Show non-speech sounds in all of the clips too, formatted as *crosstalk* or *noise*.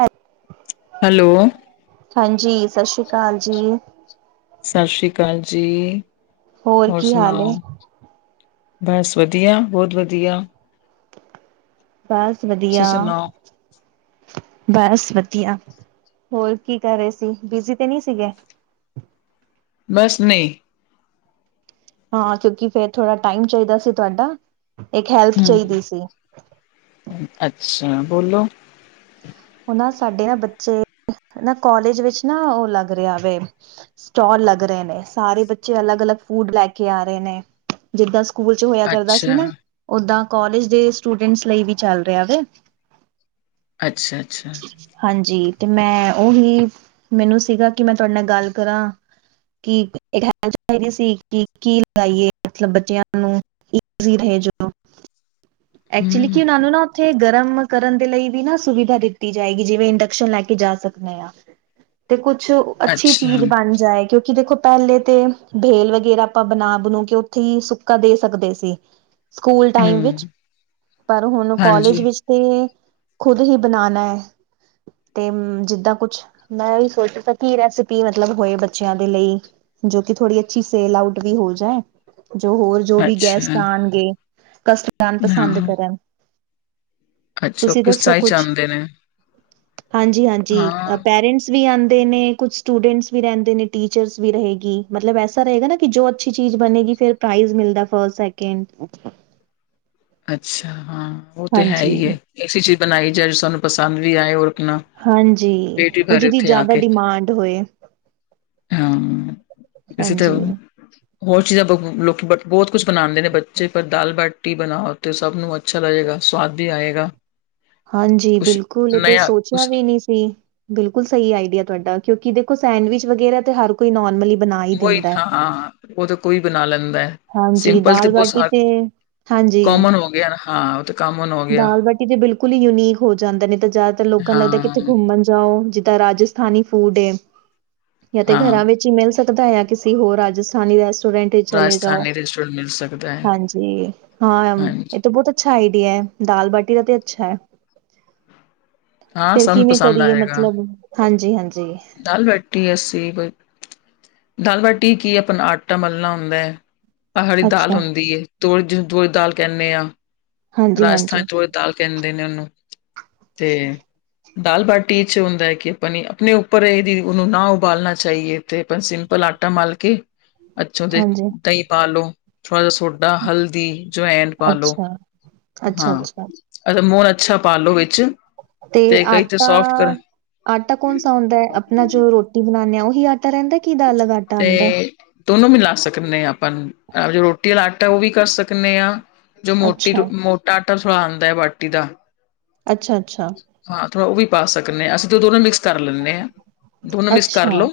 ਹਾਂ ਹੈਲੋ ਹਾਂਜੀ, ਸਤਿ ਸ੍ਰੀ ਅਕਾਲ ਜੀ ਸਤਿ ਸ਼੍ਰੀ ਅਕਾਲ ਜੀ, ਹੋਰ ਕੀ ਹਾਲ ਏ ਸੁਣਾਓ ਬਸ ਵਧੀਆ, ਬਹੁਤ ਵਧੀਆ ਬਸ ਤੁਸੀਂ ਵਧੀਆ। ਸੁਣਾਓ? ਬਸ ਵਧੀਆ, ਹੋਰ ਕੀ ਕਰ ਰਹੇ ਸੀ, ਬਿਜ਼ੀ ਤੇ ਨਹੀਂ ਸੀਗੇ। ਬਸ ਨਹੀਂ ਹਾਂ ਕਿਉਂਕਿ ਫਿਰ ਥੋੜ੍ਹਾ ਟਾਈਮ ਚਾਹੀਦਾ ਸੀ। ਤੁਹਾਡਾ ਇੱਕ ਹੈਲਪ ਹੂੰ, ਚਾਹੀਦੀ ਸੀ। ਅੱਛਾ ਬੋਲੋ ਉਹ ਨਾ ਸਾਡੇ ਨਾ ਬੱਚੇ, ਨਾ ਕੋਾਲਜ ਵਿੱਚ ਨਾ ਉਹ ਲੱਗ ਰਿਹਾ ਵ ਸਟੋਲ ਲੱਗ ਰਹੇ ਨੇ ਸਾਰੇ, ਬੱਚੇ ਅਲੱਗ ਅਲੱਗ ਫੂਡ ਲੈ ਕੇ ਆ ਰਹੇ ਨੇ। ਜਿੱਦਾਂ ਸਕੂਲ ਚ ਹੋਇਆ ਕਰਦਾ ਸੀ ਅੱਛਾ, ਨਾ ਓਦਾਂ ਕਾਲਜ ਦੇ ਸਟੂਡੈਂਟਸ ਲਈ ਵੀ ਚੱਲ ਰਿਹਾ। ਵ, ਅੱਛਾ ਅੱਛਾ, ਹਾਂਜੀ, ਤੇ ਮੈਂ ਉਹੀ ਮੈਨੂੰ ਸੀਗਾ, ਕਿ ਮੈਂ ਤੁਹਾਡੇ ਨਾਲ ਗੱਲ ਕਰਾਂ। ਕਿ ਇਹ ਚਾਹੀਦੀ ਸੀ, ਕਿ ਕੀ ਲਗਾਈਏ ਮਤਲਬ ਬੱਚਿਆਂ ਨੂੰ ਇਕ ਸੀਰ ਹੈ ਜੋ ਐਕਚੁਲੀ, ਹੂੰ, ਕਿ ਉਹਨਾਂ ਨੂੰ ਨਾ ਉੱਥੇ ਗਰਮ ਕਰਨ ਦੇ ਲਈ ਵੀ ਨਾ ਸੁਵਿਧਾ ਦਿੱਤੀ ਜਾਏਗੀ। ਜਿਵੇਂ ਇੰਡਕਸ਼ਨ ਲੈ ਕੇ ਜਾ ਸਕਦੇ ਆ। ਤੇ ਕੁਛ ਅੱਛੀ ਅੱਛਾ, ਚੀਜ਼ ਬਣ ਜਾਏ, ਕਿਉਂਕਿ ਕਿ ਦੇਖੋ ਪਹਿਲੇ ਤੇ ਬੇਲ ਵਗੈਰਾ ਆਪਾਂ ਬਣਾ ਬਣ ਕੇ ਉੱਥੇ ਹੀ ਸੁੱਕਾ ਦੇ ਸਕਦੇ ਸੀ। ਸਕੂਲ ਟਾਈਮ ਵਿਚ- ਹੂੰ। ਪਰ ਹੁਣ ਹਾਂਜੀ, ਕਾਲਜ ਵਿਚ ਤੇ ਖੁਦ ਹੀ ਬਣਾਣਾ ਹੈ। ਤੇ ਜਿਦਾ ਕੁਛ ਮੈਂ ਹੀ ਸੋਚਤਾ ਕੀ ਰੈਸਪੀ ਮਤਲਬ ਹੋਏ ਬੱਚਿਆਂ ਦੇ ਲਈ। ਜੋ ਕਿ ਥੋੜ੍ਹੀ ਅੱਛੀ ਸੇਲ ਆਊਟ ਵੀ ਹੋ ਜਾਏ। ਜੋ ਹੋਰ ਜੋ ਵੀ ਗੈਸਟ ਅੱਛਾ, ਆਉਣਗੇ ਕਸਟਡ ਨੂੰ ਪਸੰਦ ਹਾਂ। ਕਰਨ- ਅੱਛਾ ਉਹ ਕਿਸ ਤਰ੍ਹਾਂ ਚਾਹਦੇ ਨੇ- ਹਾਂਜੀ- ਹਾਂਜੀ ਹਾਂ, ਪੇਰੈਂਟਸ ਵੀ ਆਉਦੇ ਨੇ ਕੁਛ- ਸਟੂਡੈਂਟਸ ਵੀ ਰਹਿਦੇ ਨੇ ਟੀਚਰਸ ਵੀ ਰਹੇਗੀ। ਮਤਲਬ ਐਸਾ ਰਹੇਗਾ ਨਾ ਕਿ ਜੋ ਅਛੀ ਚੀਜ ਬਣੇਗੀ। ਫੇਰ- ਪ੍ਰਾਈਜ਼ ਮਿਲਦਾ ਫਸਟ ਸੈਕਿੰਡ- ਅੱਛਾ ਹਾਂ ਉਹ ਤੇ ਹੈ। ਹੀ ਹੈ। ਹਾਂਜੀ-ਹਾਂਜੀ ਐਸੀ ਚੀਜ ਬਣਾਈ ਜਾਏ ਜੋ ਸਾਨੂੰ ਪਸੰਦ ਵੀ ਆਏ ਔਰ ਕਿਨਾ- ਹਾਂਜੀ ਉਹ ਜਿਹਦੀ ਜ਼ਿਆਦਾ ਡਿਮਾਂਡ ਹੋਏ। ਹਾਂ ਇਸੇ ਹਾਂਜੀ-ਹਾਂਜੀ ਤਰ੍ਹਾਂ- ਹੋਰ ਚੀਜਾ ਬਹੁ ਲੋਕ ਬਹੁਤ ਕੁਛ ਬਣਾਉਦੇ ਨੇ ਬੱਚੇ ਪਰ ਦਾਲ ਬਾਟੀ ਬਣਾਓ- ਤੇ ਸਭ ਨੂੰ ਅੱਛਾ ਲੱਗੇਗਾ ਸੁਵਾਦ ਵੀ ਆਏਗਾ। ਹਾਂਜੀ ਕੁਛ ਬਿਲਕੁਲ ਇਹ ਤੇ ਨਯਾ ਸੋਚਿਆ ਕੁਛ ਵੀ ਨਹੀ ਸੀ। ਬਿਲਕੁਲ ਸਹੀ ਆਈਡੀਆ ਤੁਹਾਡਾ ਕਿਉਕਿ ਦੇਖੋ ਸੈਂਡਵਿਚ ਵਗੈਰਾ ਤੇ ਹਰ- ਕੋਈ ਨੋਰਮਲੀ ਬਣਾ- ਹੀ ਉਹੀ ਦਿੰਦਾ ਹਾਂ, ਉਹ ਤਾਂ ਕੋਈ ਬਣਾ ਲੈਂਦਾ ਹੈ। ਹਾਂਜੀ ਸਿੰਪਲ ਤੇ ਦਾਲ ਬਾਟੀ ਬਹੁਤ, ਤੇ ਹਾਂਜੀ ਕੋਮਨ ਹੋ ਗਿਆ ਹਾਂ ਉਹ- ਕਾਮਨ ਹੋ ਗਿਆ ਦਾਲ ਬਾਟੀ ਤੇ ਬਿਲਕੁਲ ਹੀ ਯੂਨੀਕ ਹੋ ਜਾਦਾ ਨੇ। ਜ਼ਿਆਦਾਤਰ ਲੋਕਾਂ ਨੂੰ ਲੱਗਦਾ ਕਿਥੇ ਹਾਂ ਘੁੰਮਣ ਜਾਓ ਜਿਦਾਂ ਰਾਜਸ- ਥਾਨੀ ਫੂਡ ਜਾਂ ਤੇ ਹਾਂ ਘਰਾਂ ਵਿਚ ਹੀ ਮਿਲ ਸਕਦਾ ਆ ਕਿਸੇ ਹੋਰ ਰਾਜਸਥਾਨੀ ਰੈਸਟੋਰੈਂਟ- ਚਲੇ ਜਾਓ ਰਾਜਸਥਾਨੀ ਰੈਸਟੋਰੈਂਟ ਮਿਲ ਸਕਦਾ ਹੈ ਹਾਂਜੀ ਹਾਂ ਹਾਂਜੀ ਇਥੇ ਬਹੁਤ- ਅੱਛਾ ਆਈਡੀਆ ਹੈ। ਦਾਲ ਬਾਟੀ ਦਾ ਤੇ ਅੱਛਾ ਹੈ। ਹਾਂ ਫੇਰ ਸਭ ਨੂੰ ਕਿਵੇ ਪਸੰਦ ਕਰੀਏ ਆਏਗਾ ਮਤਲਬ, ਹਾਂਜੀ-ਹਾਂਜੀ। ਦਾਲ ਬਾਠੀ ਅਸੀ ਕੋਈ- ਦਾਲ ਬਾਟੀ ਕੀ ਆਪਣਾ ਆਟਾ ਮਲਣਾ ਹੁੰਦਾ। ਪਹਾੜੀ ਦਾਲ ਅੱਛਾ ਹੁੰਦੀ ਏ, ਤੂਰ ਦਾਲ ਕਹਿੰਨੇ ਆ। ਹਾਂਜੀ ਰਾਜਸਥਾਨ ਹਾਂਜੀ ਤੂਰ ਦਾਲ ਕਹਿੰਦੇ ਨੇ ਉਹਨੂੰ, ਤੇ- ਦਾਲ ਬਾਟੀ 'ਚ ਇਹ ਹੁੰਦਾ ਕਿ ਆਪਾਂਣੀ ਆਪਣੇ ਉਪਰ ਇਹਦੀ ਉਹਨੂੰ ਨਾ ਉਬਾਲਣਾ ਚਾਹੀਏ- ਤੇ ਆਪਾਂ ਸਿੰਪਲ ਆਟਾ ਮਲਕੇ- ਅਛੋਂ ਦੇ, ਹਾਂਜੀ ਦਹੀ ਪਾ ਲਉ, ਥੋੜਾ ਜਾ ਸੋਡਾ, ਹਲਦੀ, ਜੋਵੈਣ ਅੱਛਾ ਅੱਛਾ ਅੱਛਾ ਹਾਂ, ਦਾ ਮੋਹਨ ਅੱਛਾ ਪਾ ਲੋ ਵਿੱਚ। ਤੇ ਕਈ ਸੋਫਟ ਕਰ ਆਟਾ- ਆਟਾ ਕੌਣ ਸਾ ਹੁੰਦਾ ਏ ਆਪਣਾ ਜੋ ਰੋਟੀ ਬਣਾਨੇ ਆ ਉਹੀ ਆਟਾ ਰਹਿੰਦਾ- ਕਿ ਦਾਲ ਵਾਲਾ ਆਟਾ ਆਉਂਦਾ ਤੇ- ਦੋਨੋਂ ਮਿਲਾ ਸਕਨੇ ਆ ਆਪਾਂ ਜੋ ਰੋਟੀ ਵਾਲਾ ਆਟਾ ਉਹ ਵੀ ਕਰ ਸਕਨੇ ਆ। ਜੋ ਹੈ। ਮੋਟੀ ਅੱਛਾ ਮੋਟਾ ਆਟਾ ਸਲਾਉਦਾ ਹੈ ਬਾਟੀ ਦਾ। ਅੱਛਾ-ਅੱਛਾ। ਹਾਂ ਥੋੜਾ ਉਹ ਵੀ ਪਾ ਸਕਨੇ ਆ ਹਾਂ ਅਸੀਂ ਤੇ ਦੋਨੋ ਮਿਕਸ ਕਰ ਲੈਂਨੇ ਆ, ਦੋਨੋ ਮਿਕਸ ਅੱਛਾ ਕਰਲੋ।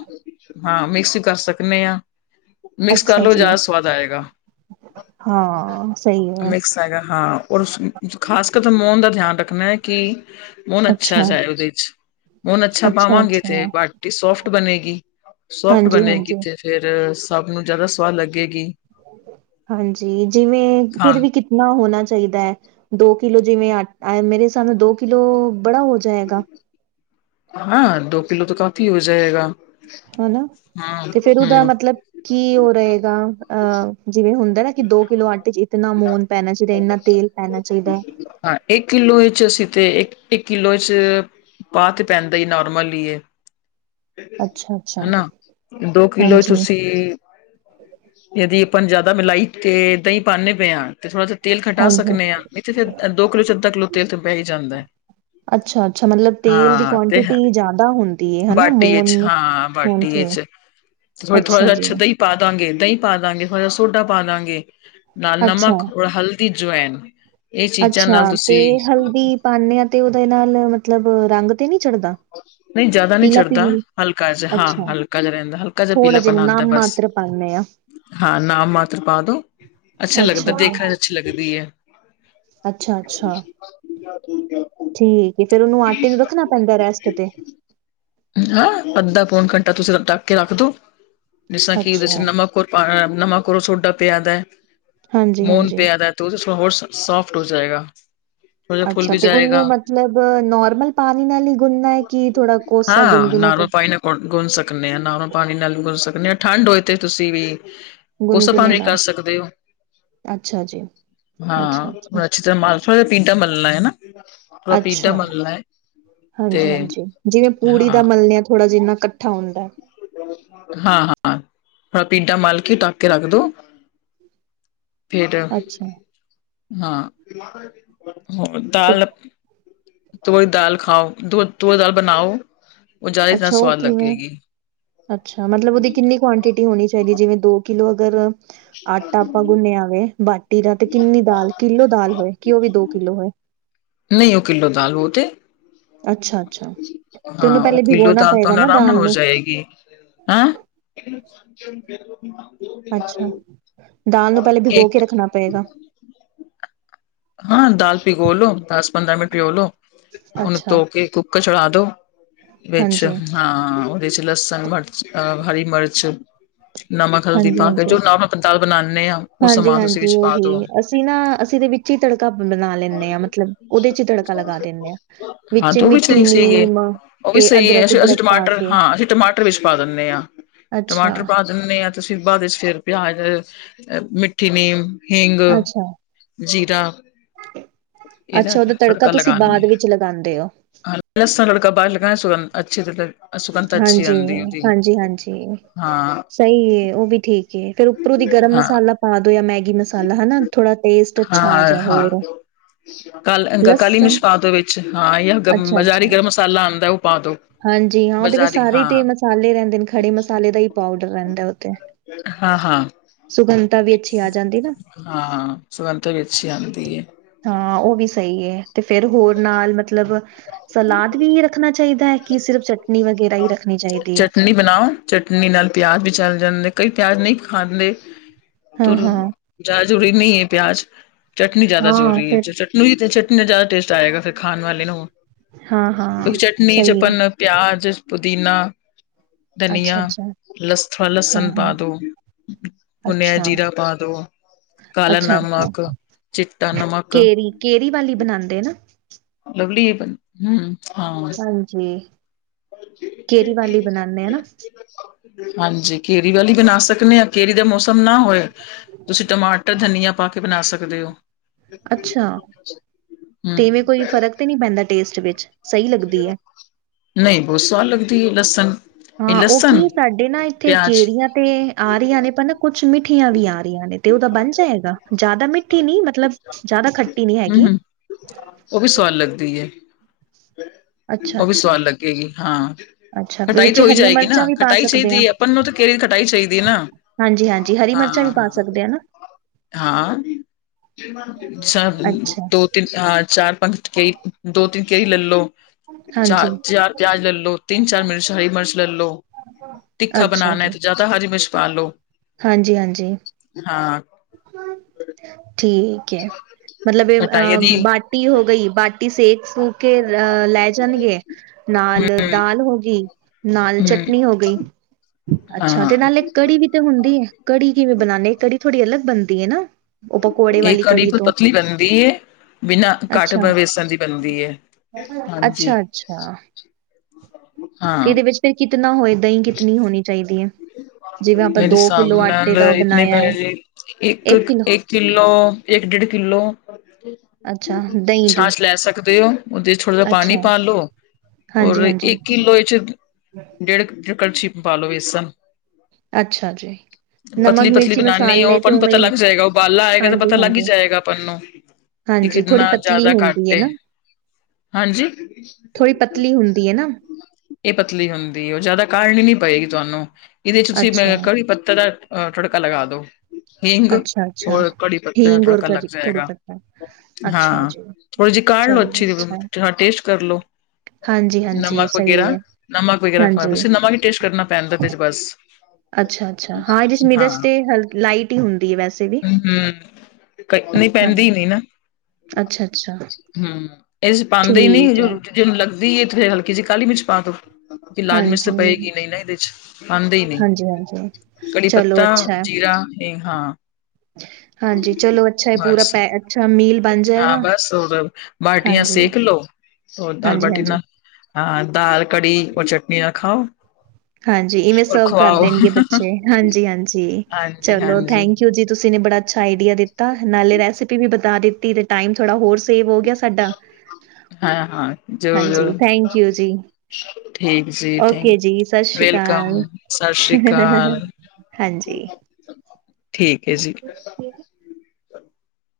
ਹਾਂ ਮਿਕਸ ਕਰ ਸਕਨੇ ਆ। ਮਿਕਸ ਕਰ ਅੱਛਾ ਲੋ ਜੀ ਜ਼ਿਆਦਾ ਸਵਾਦ ਆਏਗਾ। ਹਾਂ ਸਹੀ ਹੈ ਮਿਕਸ- ਪਏਗਾ ਹਾਂ ਔਰ ਖਾਸ ਕਰਕੇ ਮੋਨ ਦਾ ਧਿਆਨ ਰੱਖਣਾ ਕਿ, ਮੋਨ ਅੱਛਾ ਜਾਏ ਉਹਦੇ 'ਚ। ਮੋਨ ਅਛਾ ਅੱਛਾ ਪਾਵਾਂਗੇ ਅੱਛਾ ਤੇ ਬਾਟੀ ਸੋਫਟ ਬਣੇਗੀ, ਸੋਫਟ ਹਾਂਜੀ ਬਣੇਗੀ ਹਾਂਜੀ ਤੇੇ- ਫੇਰ ਸਭ ਨੂੰ ਜਿਆਦਾ ਸਵਾਦ ਲੱਗੇਗੀ। ਹਾਂਜੀ ਜਿਵੇ ਹਾਂ ਫਿਰ ਵੀ ਕਿਤਨਾ ਹੋਣਾ ਚਾਹੀਦਾ? ਦੋ ਕਿਲੋ ਜਿਵੇ ਮੇਰੇ ਹਿਸਾਬ ਨਾਲ ਦੋ ਕਿਲੋ ਬੜਾ ਹੋ ਜਾਏਗਾ। ਹਾਂ ਦੋ ਕਿਲੋ ਤੋਂ ਕਾਫ਼ੀ ਹੋ ਜਾਏਗਾ। ਹਨਾ, ਤੇ ਹੂੰ ਫੇਰ ਉਹਦਾ ਹੂੰ ਮਤਲਬ ਕੀ ਉਹ ਰਹੇਗਾ ਅਹ ਜਿਵੇ ਹੁੰਦਾ ਨਾ- ਕਿ ਦੋ ਕਿੱਲੋ ਆਟੇ ਚ ਇਤਨਾ ਮੋਨ ਪੈਣਾ ਚਾਹੀਦਾ ਇੰਨਾ ਤੇਲ ਪੈਣਾ ਚਾਹੀਦਾ। ਹਾਂ ਇੱਕ ਕਿਲੋ ਵਿੱਚ ਅਸੀ ਤੇ ਇੱਕ ਕਿਲੋ 'ਚ ਪਾ ਤੇ ਪੈਂਦਾ ਈ ਨੋਰਮਲ ਈ ਏ। ਅੱਛਾ ਅੱਛਾ ਹਨਾ, ਦੋ ਕਿਲੋ 'ਚ ਹਾਂਜੀ ਤੁਸੀਂ ਯਦੀ ਆਪਾਂ ਜਿਆਦਾ ਮਿਲਾਈ ਤੇ ਦਹੀਂ ਪਾਨੇ ਪਏ ਆ ਤੇ ਥੋੜ੍ਹਾ ਜਾ ਤੇਲ ਖਟਾ ਹਾਂਜੀ ਸਕਨੇ ਆ। ਨਹੀਂ ਤੇ ਫਿਰ ਦੋ ਕਿੱਲੋ 'ਚ ਅੱਧਾ ਕਿੱਲੋ ਤੇਲ ਤੇ ਪੈ ਹੀ ਜਾਂਦਾ। ਅੱਛਾ-ਅੱਛਾ ਮਤਲਬ ਤੇਲ ਦੀ ਹਾਂ ਤੇ ਹੈ ਕੁਆਂਟਿਟੀ ਜ਼ਿਆਦਾ ਹੁੰਦੀ ਹਨਾ ਮੋਨ ਪਾਰਟੀਏ ਹਾਂਜੀ ਚ, ਤੇ ਥੋੜਾ ਜਾ ਅੱਛਾ ਦਹੀਂ ਪਾ ਦਾਂਗੇ ਦਹੀਂ ਪਾ ਦਾਂਗੇ ਥੋੜਾ ਜਿਹਾ ਸੋਡਾ ਪਾ ਦਾਂਗੇ, ਨਾਲ ਅੱਛਾ ਨਮਕ ਔਰ ਹਲ ਦੀ ਜੁਆਇਨ ਅੱਛਾ ਤੇ ਹਲਦੀ ਪਾਨੇ ਆ ਤੇ ਉਹਦੇ ਨਾਲ ਮਤਲਬ ਰੰਗ ਤੇ ਨੀ ਚੜਦਾ? ਨਹੀਂ ਜਿਆਦਾ ਨਹੀਂ ਚੜ੍ਹਦਾ ਹਲਕਾ ਜਿਹਾ ਹਾਂ ਅੱਛਾ ਹਲਕਾ ਜਿਹਾ ਰਹਿੰਦਾ ਹਲਕਾ ਜਿਹਾ ਥੋੜਾ ਪੀਲਾਪਣਾ ਆਂਦਾ। ਨਾਮ ਬਸ ਮਾਤਰ ਪਾਨੇ ਆ। ਹਾਂ ਨਾ ਮਾਤਰ ਪਾ ਦੋ, ਅੱਛਾ ਲੱਗਦਾ ਦੇਖਣ 'ਚ ਅੱਛੀ ਲੱਗਦੀ ਏ। ਅੱਛਾ-ਅੱਛਾ, ਠੀਕ ਏ ਫੇਰ ਉਹਨੂੰ ਆਟੇ ਨੂੰ ਰੱਖਣਾ ਪੈਂਦਾ ਰੈਸਟ ਤੇ। ਹਾਂ ਅੱਧਾ ਪੌਨ ਘੰਟਾ ਤੁਸੀਂ ਡੱਕ ਕੇ ਰੱਖਦੋ। ਜਿਸ ਤਾਂ ਕਿ ਉਹਦੇ 'ਚ ਅੱਛਾ। ਨਮਕ ਔਰ ਨਮਕ ਔਰ ਸੋਡਾ ਪਿਆ ਦਾ, ਹਾਂਜੀ ਮੂਨ ਹਾਂਜੀ। ਪਿਆ ਦਾ। ਤੇ ਉਹ ਤੇ ਥੋੜਾ ਹੋਰ ਸੋਫਟ ਹੋ ਜਾਏਗਾ। ਥੋੜਾ ਜਿਹਾ ਫੁੱਲ ਅੱਛਾ ਵੀ ਤੇ ਜਾਏਗਾ ਉਹਨੂੰ ਮਤਲਬ ਨੋਰਮਲ ਪਾਣੀ ਨਾਲ ਹੀ ਗੁਨਣਾ ਹੈ ਕਿ ਥੋੜਾ ਕੋਸਾ ਹਾਂ ਗੁਣਗੁਣਾ ਤੇ ਨਾਰਮਲ ਪਾਣੀ ਨਾਲ ਗੁੰਨ ਸਕਦੇ ਆ ਨੋਮਲ ਪਾਣੀ ਨਾਲ ਵੀ ਗੁੰਨ ਸਕਦੇ ਹਾਂ ਠੰਢ ਹੋਏ ਤੇ ਤੁਸੀਂ ਵੀ ਕੋਸਾ ਗੁਨਗੁਨੇ ਪਾਵੇਂ ਕਰ ਨਾਲ ਸਕਦੇ ਹੋ ਅੱਛਾ ਜੀ ਅੱਛਾ ਅੱਛਾ। ਹਾਂ ਅੱਛੀ ਤਰ੍ਹਾਂ ਮਲ ਪੀਟਾ ਮਲ ਲ ਹੈ ਨਾ ਮਾੜਾ ਪੀਟਾ ਅੱਛਾ ਮਲ ਹਾਂਜੀ ਹਾਂਜੀ ਜਿਵੇਂ ਪੂੜੀ ਹਾਂ ਦਾ ਮਲ ਨੇ ਥੋੜ੍ਹਾ ਜਿਆ ਇਕੱਠਾ ਹੁੰਦਾ ਹਾਂ ਹਾਂ ਪੀਡਾ ਮਲ ਕੇ ਢੱਕ ਕੇ ਰੱਖ ਦੋ ਹ ਫੇਰ ਹਾਂ ਹੋ ਤੇ ਦਾਲ ਤੋ ਦੀ ਦਾਲ ਖਾਓ ਦ ਤੋ ਦਾਲ ਬਣਾਓ ਉਹ ਜ਼ਿਆਦਾ ਹੀ ਜ਼ਿਆਦਾ ਅੱਛਾ ਉਹ ਸਵਾਦ ਕਿਵੇਂ? ਲੱਗੇਗੀ ਅੱਛਾ ਮਤਲਬ ਉਹਦੀ ਕਿੰਨੀ ਕੁਆਂਟਿਟੀ ਹੋਣੀ ਚਾਹੀਦੀ ਜਿਵੇਂ ਦੋ ਕਿਲੋ ਅਗਰ ਆਟਾ ਆਪਾਂ ਗੁੰਨਿਆ ਵੇ ਬਾਟੀ ਦਾ ਤੇ ਕਿੰਨੀ ਦਾਲ ਕਿੱਲੋ ਦਾਲ ਹੋਏ ਕਿ ਉਹ ਵੀ ਦੋ ਕਿੱਲੋ ਹੋਏ ਨਹੀਂ ਉਹ ਕਿੱਲੋ ਦਾਲ ਬਹੁ ਤੇ ਅੱਛਾ ਅੱਛਾ ਤੇ ਹਾਂ ਉਹਨੂੰ ਉਹ ਪਹਿਲੇ ਕਿਲੋ ਭਿਗੋਣਾ ਦਾਲ ਤਾਂ ਉਹ ਪਏਗਾ ਨੂੰ ਆਰਾਮ ਨਾ ਦਾਲ ਹੋ ਨੂੰ ਜਾਏਗੀ ਹੈਂ ਅੱਛਾ ਦਾਲ ਨੂੰ ਪਹਿਲੇ ਭਿਗੋ ਕੇ ਇੱਕ ਰੱਖਣਾ ਪਏਗਾ ਹਾਂ ਦਾਲ ਭਿਗੋ ਲੋ ਦਸ ਪੰਦਰਾਂ ਮਿੰਟ ਭਿਗੋ ਲੋ ਉਹਨੂੰ ਅੱਛਾ ਧੋ ਕੇ ਕੁੱਕਰ ਚਲਾ ਦੋ ਵਿੱਚ ਹਾਂਜੀ ਹਾਂ ਉਹਦੇ ਚ ਲਸਨ, ਮਿਰਚ ਅਹ ਹਰੀ ਮਿਰਚ ਨਮਕ ਹਲਦੀ ਹਾਂਜੀ ਪਾ ਕੇ ਹਾਂਜੀ ਜੋ ਨੋਰਮਲ ਦਾਲ ਬਣਾਉਂਦੇ ਆ ਉਹ ਹਾਂਜੀ ਸਮਾਨ ਤੁਸੀਂ ਹਾਂਜੀ ਵਿੱਚ ਪਾ ਉਹੀ ਦੋ ਅਸੀਂ ਨਾ ਅਸੀਂ ਦੇ ਵਿੱਚ ਹੀ ਤੜਕਾ ਬਣਾ ਲੈਂਦੇ ਹਾਂ। ਮਤਲਬ ਉਹਦੇ ਚ ਤੜਕਾ ਲਗਾ ਦਿੰਦੇ ਹਾਂ, ਹਾਂ ਵਿੱਚ ਤੇ ਉਹ ਵੀ ਮਿੱਠੀ ਸਹੀ ਸੀਗੇ ਨੀਮ ਉਹ ਵੀ ਤੇ ਸਹੀ ਹੈ ਅਦਰਕ ਅਂ ਅਸੀਂ ਉਦਰਕ ਪਾ ਟਮਾਟਰ ਕੇ ਹਾਂ ਅਸੀਂ ਟਮਾਟਰ ਵਿੱਚ ਪਾ ਦਿੰਦੇ ਹਾਂ ਟਮਾਟਰ ਅੱਛਾ ਪਾ ਦਿੰਦੇ ਹਾਂ ਤੁਸੀਂ ਬਾਅਦ ਵਿੱਚ ਫਿਰ ਪਿਆਜ ਮਿੱਠੀ ਨੀਮ ਹਿੰਗ ਅੱਛਾ ਜੀਰਾ ਇਹਦਾ ਅੱਛਾ ਉਹਦਾ ਤੜਕਾ ਤੁਸੀਂ ਲਗਾਂਦੇ ਬਾਅਦ ਵਿੱਚ ਲਗਾਉਂਦੇ ਹੋ ਹਾਂ ਲਸਣ ਤੜਕਾ ਬਾਹਰ ਅੱਛੀ ਤ ਹਾਂਜੀ ਹਾਂਜੀ ਹਾਂਜੀ ਹਾਂ ਸਹੀ ਏ ਉਹ ਵੀ ਠੀਕ ਏ ਫੇਰ ਉੱਪਰੋਂ ਦੀ ਗਰਮ ਹਾਂ ਮਸਾਲਾ ਪਾ ਦੋ ਜਾਂ ਮੈਗੀ ਮਸਾਲਾ ਹਨਾ ਥੋੜਾ ਟੇਸਟ ਅੱਛਾ ਆ ਜਾਏ ਹੋਰ ਕ ਕਾਲੀ ਲਸਣ ਮਿਰਚ ਪਾ ਦੋ ਵਿੱਚ ਹਾਂ ਜਾਂ ਗਰਮ ਅੱਛਾ-ਅੱਛਾ ਬਜ਼ਾਰੀ ਗਰਮ ਮਸਾਲਾ ਆਉਂਦਾ ਉਹ ਪਾ ਦੋ ਹਾਂਜੀ ਹਾਂ ਉਹਦੇ ਵਿੱਚ ਬਜ਼ਾਰੀ ਸਾਰੇ ਹਾਂ ਦੇ ਮਸਾਲੇ ਰਹਿੰਦੇ ਨੇ, ਖੜੇ ਮਸਾਲੇ ਦਾ ਹੀ ਪਾਊਡਰ ਰਹਿੰਦਾ ਉਥੇ ਹਾਂ ਹਾਂ 'ਸਗੁੰਨਤਾ' ਵੀ ਅੱਛੀ ਆ ਜਾਂਦੀ ਨਾ। ਹਾਂ! ਸੁਗੰਤਾ ਵੀ ਅੱਛੀ ਆਂਦੀ ਏ। ਹਾਂ! ਉਹ ਵੀ ਸਹੀ ਏ। ਤੇ, ਫੇਰ ਹੋਰ ਨਾਲ ਮਤਲਬ ਸਲਾਦ ਵੀ ਐਹ ਰੱਖਣਾ ਚਾਹੀਦਾ ਹੈ। ਕਿ, ਸਿਰਫ ਚਟਨੀ ਵਗੈਰਾ ਹੀ ਰੱਖਣੀ ਚਾਹੀਦੀ ਐ। ਚਟਨੀ ਬਣਾਓ ਚਟਨੀ ਨਾਲ ਪਿਆਜ ਵੀ ਚਲ ਜਾਂਦੇ। ਕਈ ਪਿਆਜ ਨਹੀਂ ਖਾਂਦੇ। ਤੁਰ ਹਾਂ-ਹਾਂ, ਜ਼ਿਆਦਾ ਜ਼ਰੂਰੀ ਨਹੀਂ ਐ ਪਿਆਜ। ਚਟਨੀ ਜ਼ਿਆਦਾ ਹਾਂ ਹਾਂ ਜ਼ਰੂਰੀ ਹੈ। ਫਿਰ ਚ ਚਟ ਨੁਹੀ ਤੇ ਚਟਨੀ ਦਾ ਜ਼ਿਆਦਾ ਟੇਸਟ ਆਏਗਾ, ਫਿਰ ਖਾਣ ਵਾਲੇ ਨੂੰ। ਕਿਉਕਿ! ਹਾਂ-ਹਾਂ ਚਟਨੀ ਸਹੀ ਹੈ ਚਪਨ ਪਿਆਜ, ਪੁਦੀਨਾ। ਅੱਛਾ! ਅੱਛਾ! ਲਸਾ ਲਸਣ ਪਾ ਦੋ। ਭੁੰਨਿਆ ਹੋਏ ਅੱਛਾ, ਜੀਰਾ ਪਾ ਦੋ। ਕਾਲਾ ਅੱਛਾ-ਅੱਛਾ ਨਮਕ, ਚਿੱਟਾ ਨਮਕ। ਕੇੜੀ ਵਾਲੀ ਬਨਾਦੇ ਨਾ। ਲਵਲੀ ਏ। ਹੂੰ! ਹਾ। ਹਾਂਜੀ! ਕੇੜੀ, ਵਾਲੀ ਬਣਾਨੇ ਹਨਾਂ। ਹਾਂਜੀ! ਕੇਰੀ ਵਾਲੀ ਬਣਾ ਸਕਨੇ ਆ। ਕੇਰੀ ਦਾ ਮੌਸਮ ਨਾ ਹੋਏ। ਤੁਸੀਂ ਟਮਾਟਰ, ਧਨੀਆਂ ਪਾ ਕੇ ਬਣਾ ਸਕਦੇ ਔ। ਅੱਛਾ! ਹੂੰ ਤੇ, ਇਵੇਂ ਕੋਈ ਫ਼ਰਕ ਤੇ ਨੀ ਪੈਂਦਾ ਟੇਸਟ ਵਿੱਚ। ਸਹੀ ਲੱਗਦੀ ਏ। ਨਹੀਂ! ਬਹੁ ਸਵਾਦ ਲੱਗਦੀ ਏ ਲਸਣ। ਇਹ ਹਾਂ! ਉਹ ਲਸਣ ਕੀ ਐ। ਸਾਡੇ ਨਾ ਇੱਥੇ ਪਿਆਜ ਕੇਰੀਆਂ ਤੇ ਆ ਰੀਆ ਨੇ, ਪਰ! ਨਾ ਕੁਛ ਮਿੱਠੀਆਂ ਵੀ ਆ ਰੀਆ ਨੇ। ਤੇ ਉਹਦਾ ਬਣ ਜਾਏਗਾ। ਜ਼ਿਆਦਾ ਮਿੱਠੀ ਨੀ ਮਤਲਬ, ਜ਼ਿਆਦਾ ਖੱਟੀ ਨੀ ਹੂੰ ਹੈਗੀ। ਹੂੰ ਉਹ ਵੀ ਸੂਆਦ ਲੱਗਦੀ ਐ। ਅੱਛਾ, ਉਹ ਵੀ ਅੱਛਾ। ਸੁਵਾਦ ਲੱਗੇਗੀ। ਹਾਂ! ਅੱਛਾ, ਖਟਾਈ ਤੇ ਵਿੱਚ ਹੋ ਹੀ ਹਰੀਆਂ ਜਾਏਗੀ ਨਾ। ਮਿਰਚਾਂ ਵੀ ਪਾ ਖਟਾਈ ਸਕਦੇ ਆ? ਚਾਹੀਦੀ ਹੈ। ਆਪਨ ਨੂੰ ਤਾਂ, ਕੇਰੀ ਖਟਾਈ ਚਾਹੀਦੀ ਏ ਨਾ। ਹਾਂਜੀ! ਹਾਂਜੀ! ਹਰੀ ਹਾਂ ਮਿਰਚਾਂ ਵੀ ਪਾ ਹਾਂ ਸਕਦੇ, ਆ ਨਾ। ਹਾਂ! ਸਭ ਅੱਛਾ, ਦੋ ਤਿੰਨ! ਹਾਂ! ਚਾਰ-ਪੰਜ ਕੇਇ। ਦੋ- ਤਿੰਨ ਕੇਰੀ ਲੈਅ ਲੋ। ਚਾਰ ਹਾਂਜੀ। ਚਾਰ, ਚਾਰ ਪਿਆਜ ਲੈਅ ਲੋ। ਤਿੰਨ- ਚਾਰ ਮਿਰਚ ਹਰੀ ਮਿਰਚ ਲੈ ਲੋ। ਤਿੱਖਾ ਅੱਛਾ ਬਣਾਣਾ ਹੈ। ਜੀ, ਤੇ, ਜ਼ਿਆਦਾ ਹਰੀ ਮਿਰਚ ਪਾ ਲੋ। ਹਾਂਜੀ! ਹਾਂਜੀ! ਹਾਂ ਠੀਕ। ਐ। ਮਤਲਬ! ਏਹ ਖਟਾਈ ਅ ਬ ਦੀ ਬਾਟੀ ਹੋ ਗਈ। ਬਾਟ ਟੀ ਸੇਕ ਸੂਕ ਕੇਅਰ ਲੈ ਜਾਣਗੇ। ਹੂੰ ਨਾਲ, ਦਾਲ ਹੋ ਗੀ। ਨਾਲ ਹੂੰ ਚਟਨੀ ਹੋ ਗਈ। ਅੱਛਾ! ਤੇ, ਹਾਂ ਨਾਲੇ ਕੜੀ ਵੀ ਤੇ ਹੁੰਦੀ ਐ। ਕੜੀ, ਕਿਵੇਂ ਬਣਾਨੇ। ਕੜੀ ਥੋੜੀ ਅਲੱਗ ਬਣਦੀ ਐ ਨਾ? ਉਹ ਪਕੌੜੇ ਇਹ ਵਾਲੀ ਕੜੀ ਤੋਂ ਪਤਲੀ ਬਣਦੀ ਐ। ਬਿਨਾਂ ਅੱਛਾ ਕਾਠਬ ਵੇਸਣ ਦੀ ਬਣਦੀ ਐ। ਹਾਂਜੀ! ਅੱਛਾ ਅੱਛਾ ਤੇ ਹਾਂ! ਇਹਦੇ ਵਿੱਚ ਫਿਰ ਕਿਤਨਾ ਹੋਏ? ਦਹੀਂ ਕਿਤਨੀ ਹੋਣੀ ਚਾਹੀਦੀ ਐ? ਜਿਵੇਂ, ਆਪ *unintelligible* *unintelligible* ਕਿੱਲੋ। ਇੱਕ ਕਿੱਲੋ ਇੱਕ-ਡੇਢ ਕਿੱਲੋ। ਅੱਛਾ ਦਹੀਂ ਦੀ ਛਾਂਛ ਲੈ ਸਕਦੇ ਔ। ਓਹਦੇ'ਚ ਥੋੜਾ ਜਾ ਪਾਣੀ ਅੱਛਾ ਪਾ ਲਓ। ਔਰ ਹਾਂਜੀ ਹਾਂਜੀ ਇੱਕ ਕਿੱਲੋ ਇਹਦੇ 'ਚ ਡੇਢ ਕ ਅ ਕਰਸ਼ੀ ਪਾ ਲੋ ਵੇਸਣ। ਅੱਛਾ ਜੀ! ਨਮਕ ਪਤਲੀ ਪਤਲੀ ਮਿਰਚੀ ਬਣਾਨੀ। ਉਹ ਮਸਾਲੇ ਆਪਾਂ ਤੇ ਨੂੰ ਉਵੇਂ ਪਤਾ ਹੀ ਲੱਗ ਜਾਏਗਾ। ਉਬਾਲਾ ਆਏਗਾ। ਤੇ, ਪਤਾ ਹਾਂਜੀ ਲੱਗ ਹਾਂਜੀ ਹੀ ਜਾਏਗਾ। ਆਪਨ ਨੂੰ। ਕੀ! ਹਾਂਜੀ, ਥੋੜ੍ਹੀ ਕਿਤਨਾ ਪਤਲੀ ਜ਼ਿਆਦਾ ਹੁੰਦੀ ਘੱਟ ਹੈ ਏ। ਨਾ, ਹਾਂਜੀ! ਥੋੜ੍ਹੀ ਪਤਲੀ ਹੁੰਦੀ ਹੈ ਨਾ, ਇਹ ਪਤਲੀ ਹੁੰਦੀ ਔ। ਉਹ ਜ਼ਿਆਦਾ ਕਾੜ੍ਹਨੀ ਨੀ ਪਏਗੀ ਤੁਹਾਨੂੰ। ਇਹਦੇ 'ਚ ਤੁਸੀਂ ਮੈ ਅੱਛਾ। ਕੜੀ ਪੱਤਾਂ ਦਾ ਅ ਤੁੜਕਾ ਲਗਾ ਦੋ। ਹਿੰਗ ਅੱਛਾ-ਅੱਛਾ, ਔਰ ਕੜੀ ਪੱਤਾ ਹੀਂਗ ਔਰ ਤੜਕਾ ਲੱਗ ਕਰੀ ਕੜੀ ਜਾਏਗਾ। ਪੱਤਾ, ਅੱਛਾ ਹਾਂ! ਜੀ, ਥੋੜੀ ਜਹੀ ਕਾਢ ਲੌ ਚਲਿਏ ਅੱਛੀ ਜ਼ਵੇ। ਅੱਛਾ। ਹਾਂ! ਟੇਸਟ ਕਰ ਲੋ। ਹਾਂਜੀ-ਹਾਂਜੀ, ਨਮਕ ਸਹੀ ਵਗੈਰਾ, ਹੈ, ਨਮਕ ਵਗੈਰਾ ਫਾ। ਹਾਂਜੀ। ਤੁਸੀ ਨਮਕ ਹੀ ਟੇਸਟ ਕਰਨਾ। ਪੈਣ ਤਤੇ 'ਚ ਬਸ। ਅੱਛਾ ਅੱਛਾ ਹਾਂ ਇਹਦੇ ਚ ਮਿਰਚ ਤੇ ਹਲ ਲਾਈਟ ਹੀ ਹੁੰਦੀ ਹੈ ਵੈਸੇ ਵੀ ਹੂੰ ਹੂੰ ਹਾ ਅੱਛਾ ਅੱਛਾ ਹੂੰ ਇਹ ਚ ਪਾਉਂਦੇ ਹੀ ਨੀ ਰੋਟੀ ਜਿਹਨੂੰ ਲੱਗਦੀ ਫਿਰ ਹਲਕੀ ਜਹੀ ਕਾਲੀ ਮਿਰਚ ਪਾ ਦੋ ਕਿ ਲਾਲ ਮਿਰਚ ਤਾਂ ਹਾਂਜੀ, ਪਏਗੀ ਨਹੀਂ ਨਾ ਇਹਦੇ ਚ ਖਾਂਦੇ ਹੀ ਨਹੀਂ ਹਾਂਜੀ-ਹਾਂਜੀ। ਕੜੀ ਚਲੋ ਪੱਤਾ ਜੀ ਹਾਂ ਹ ਹਾਂਜੀ, ਚਲੋ ਅੱਛਾ ਪੂਰਾ ਬਸ ਪੈ ਅੱਛਾ ਮੀਲ ਬਣ ਹਾਂ ਜਾਏਗਾ। ਬਸ ਹੋਰ ਬਾਟੀਆਂ ਹਾਂਜੀ। ਸੇਕ ਲੋ ਦਾਲ ਬਾਟੀ ਹਾਂਜੀ-ਹਾਂਜੀ। ਨਾਲ ਹ ਦਾਲ ਕੜੀ ਔਰ ਚਟਨੀਆ ਖਾਓ ਹਾਂਜੀ ਇਵੇਂ ਔਰ ਸਰਵ ਕਰ ਖਵਾਓ। ਦੇਣਗੇ ਬੱਚੇ ਹਾਂਜੀ ਹਾਂਜੀ ਚਲੋ ਹਾਂਜੀ-ਹਾਂਜੀ ਥੈਂਕ ਯੂ ਜੀ ਤੁਸੀਂ ਨੇ ਬੜਾ ਅੱਛਾ ਆਈਡੀਆ ਦਿੱਤਾ ਨਾਲੇ ਰੈਸਪੀ ਵੀ ਬਤਾ ਦਿੱਤੀ ਤੇ ਟਾਈਮ ਥੋੜਾ ਹੋਰ ਸੇਵ ਹੋ ਗਿਆ ਸਾਡਾ ਹਾਂ ਹਾਂ ਜ਼ਰੂਰ ਹਾਂਜੀ ਜ਼ਰੂਰ ਥੈਂਕ ਯੂ ਜੀ। ਠੀਕ ਜੀ ਥੈਂਕ ਓਕੇ ਜੀ, ਸਤਿ ਯੂ ਸ਼੍ਰੀ ਅਕਾਲ, ਵੈਲਕਮ ਸਤਿ ਸ੍ਰੀ ਅਕਾਲ ਹਾਂਜੀ। ਠੀਕ ਹੈ ਜੀ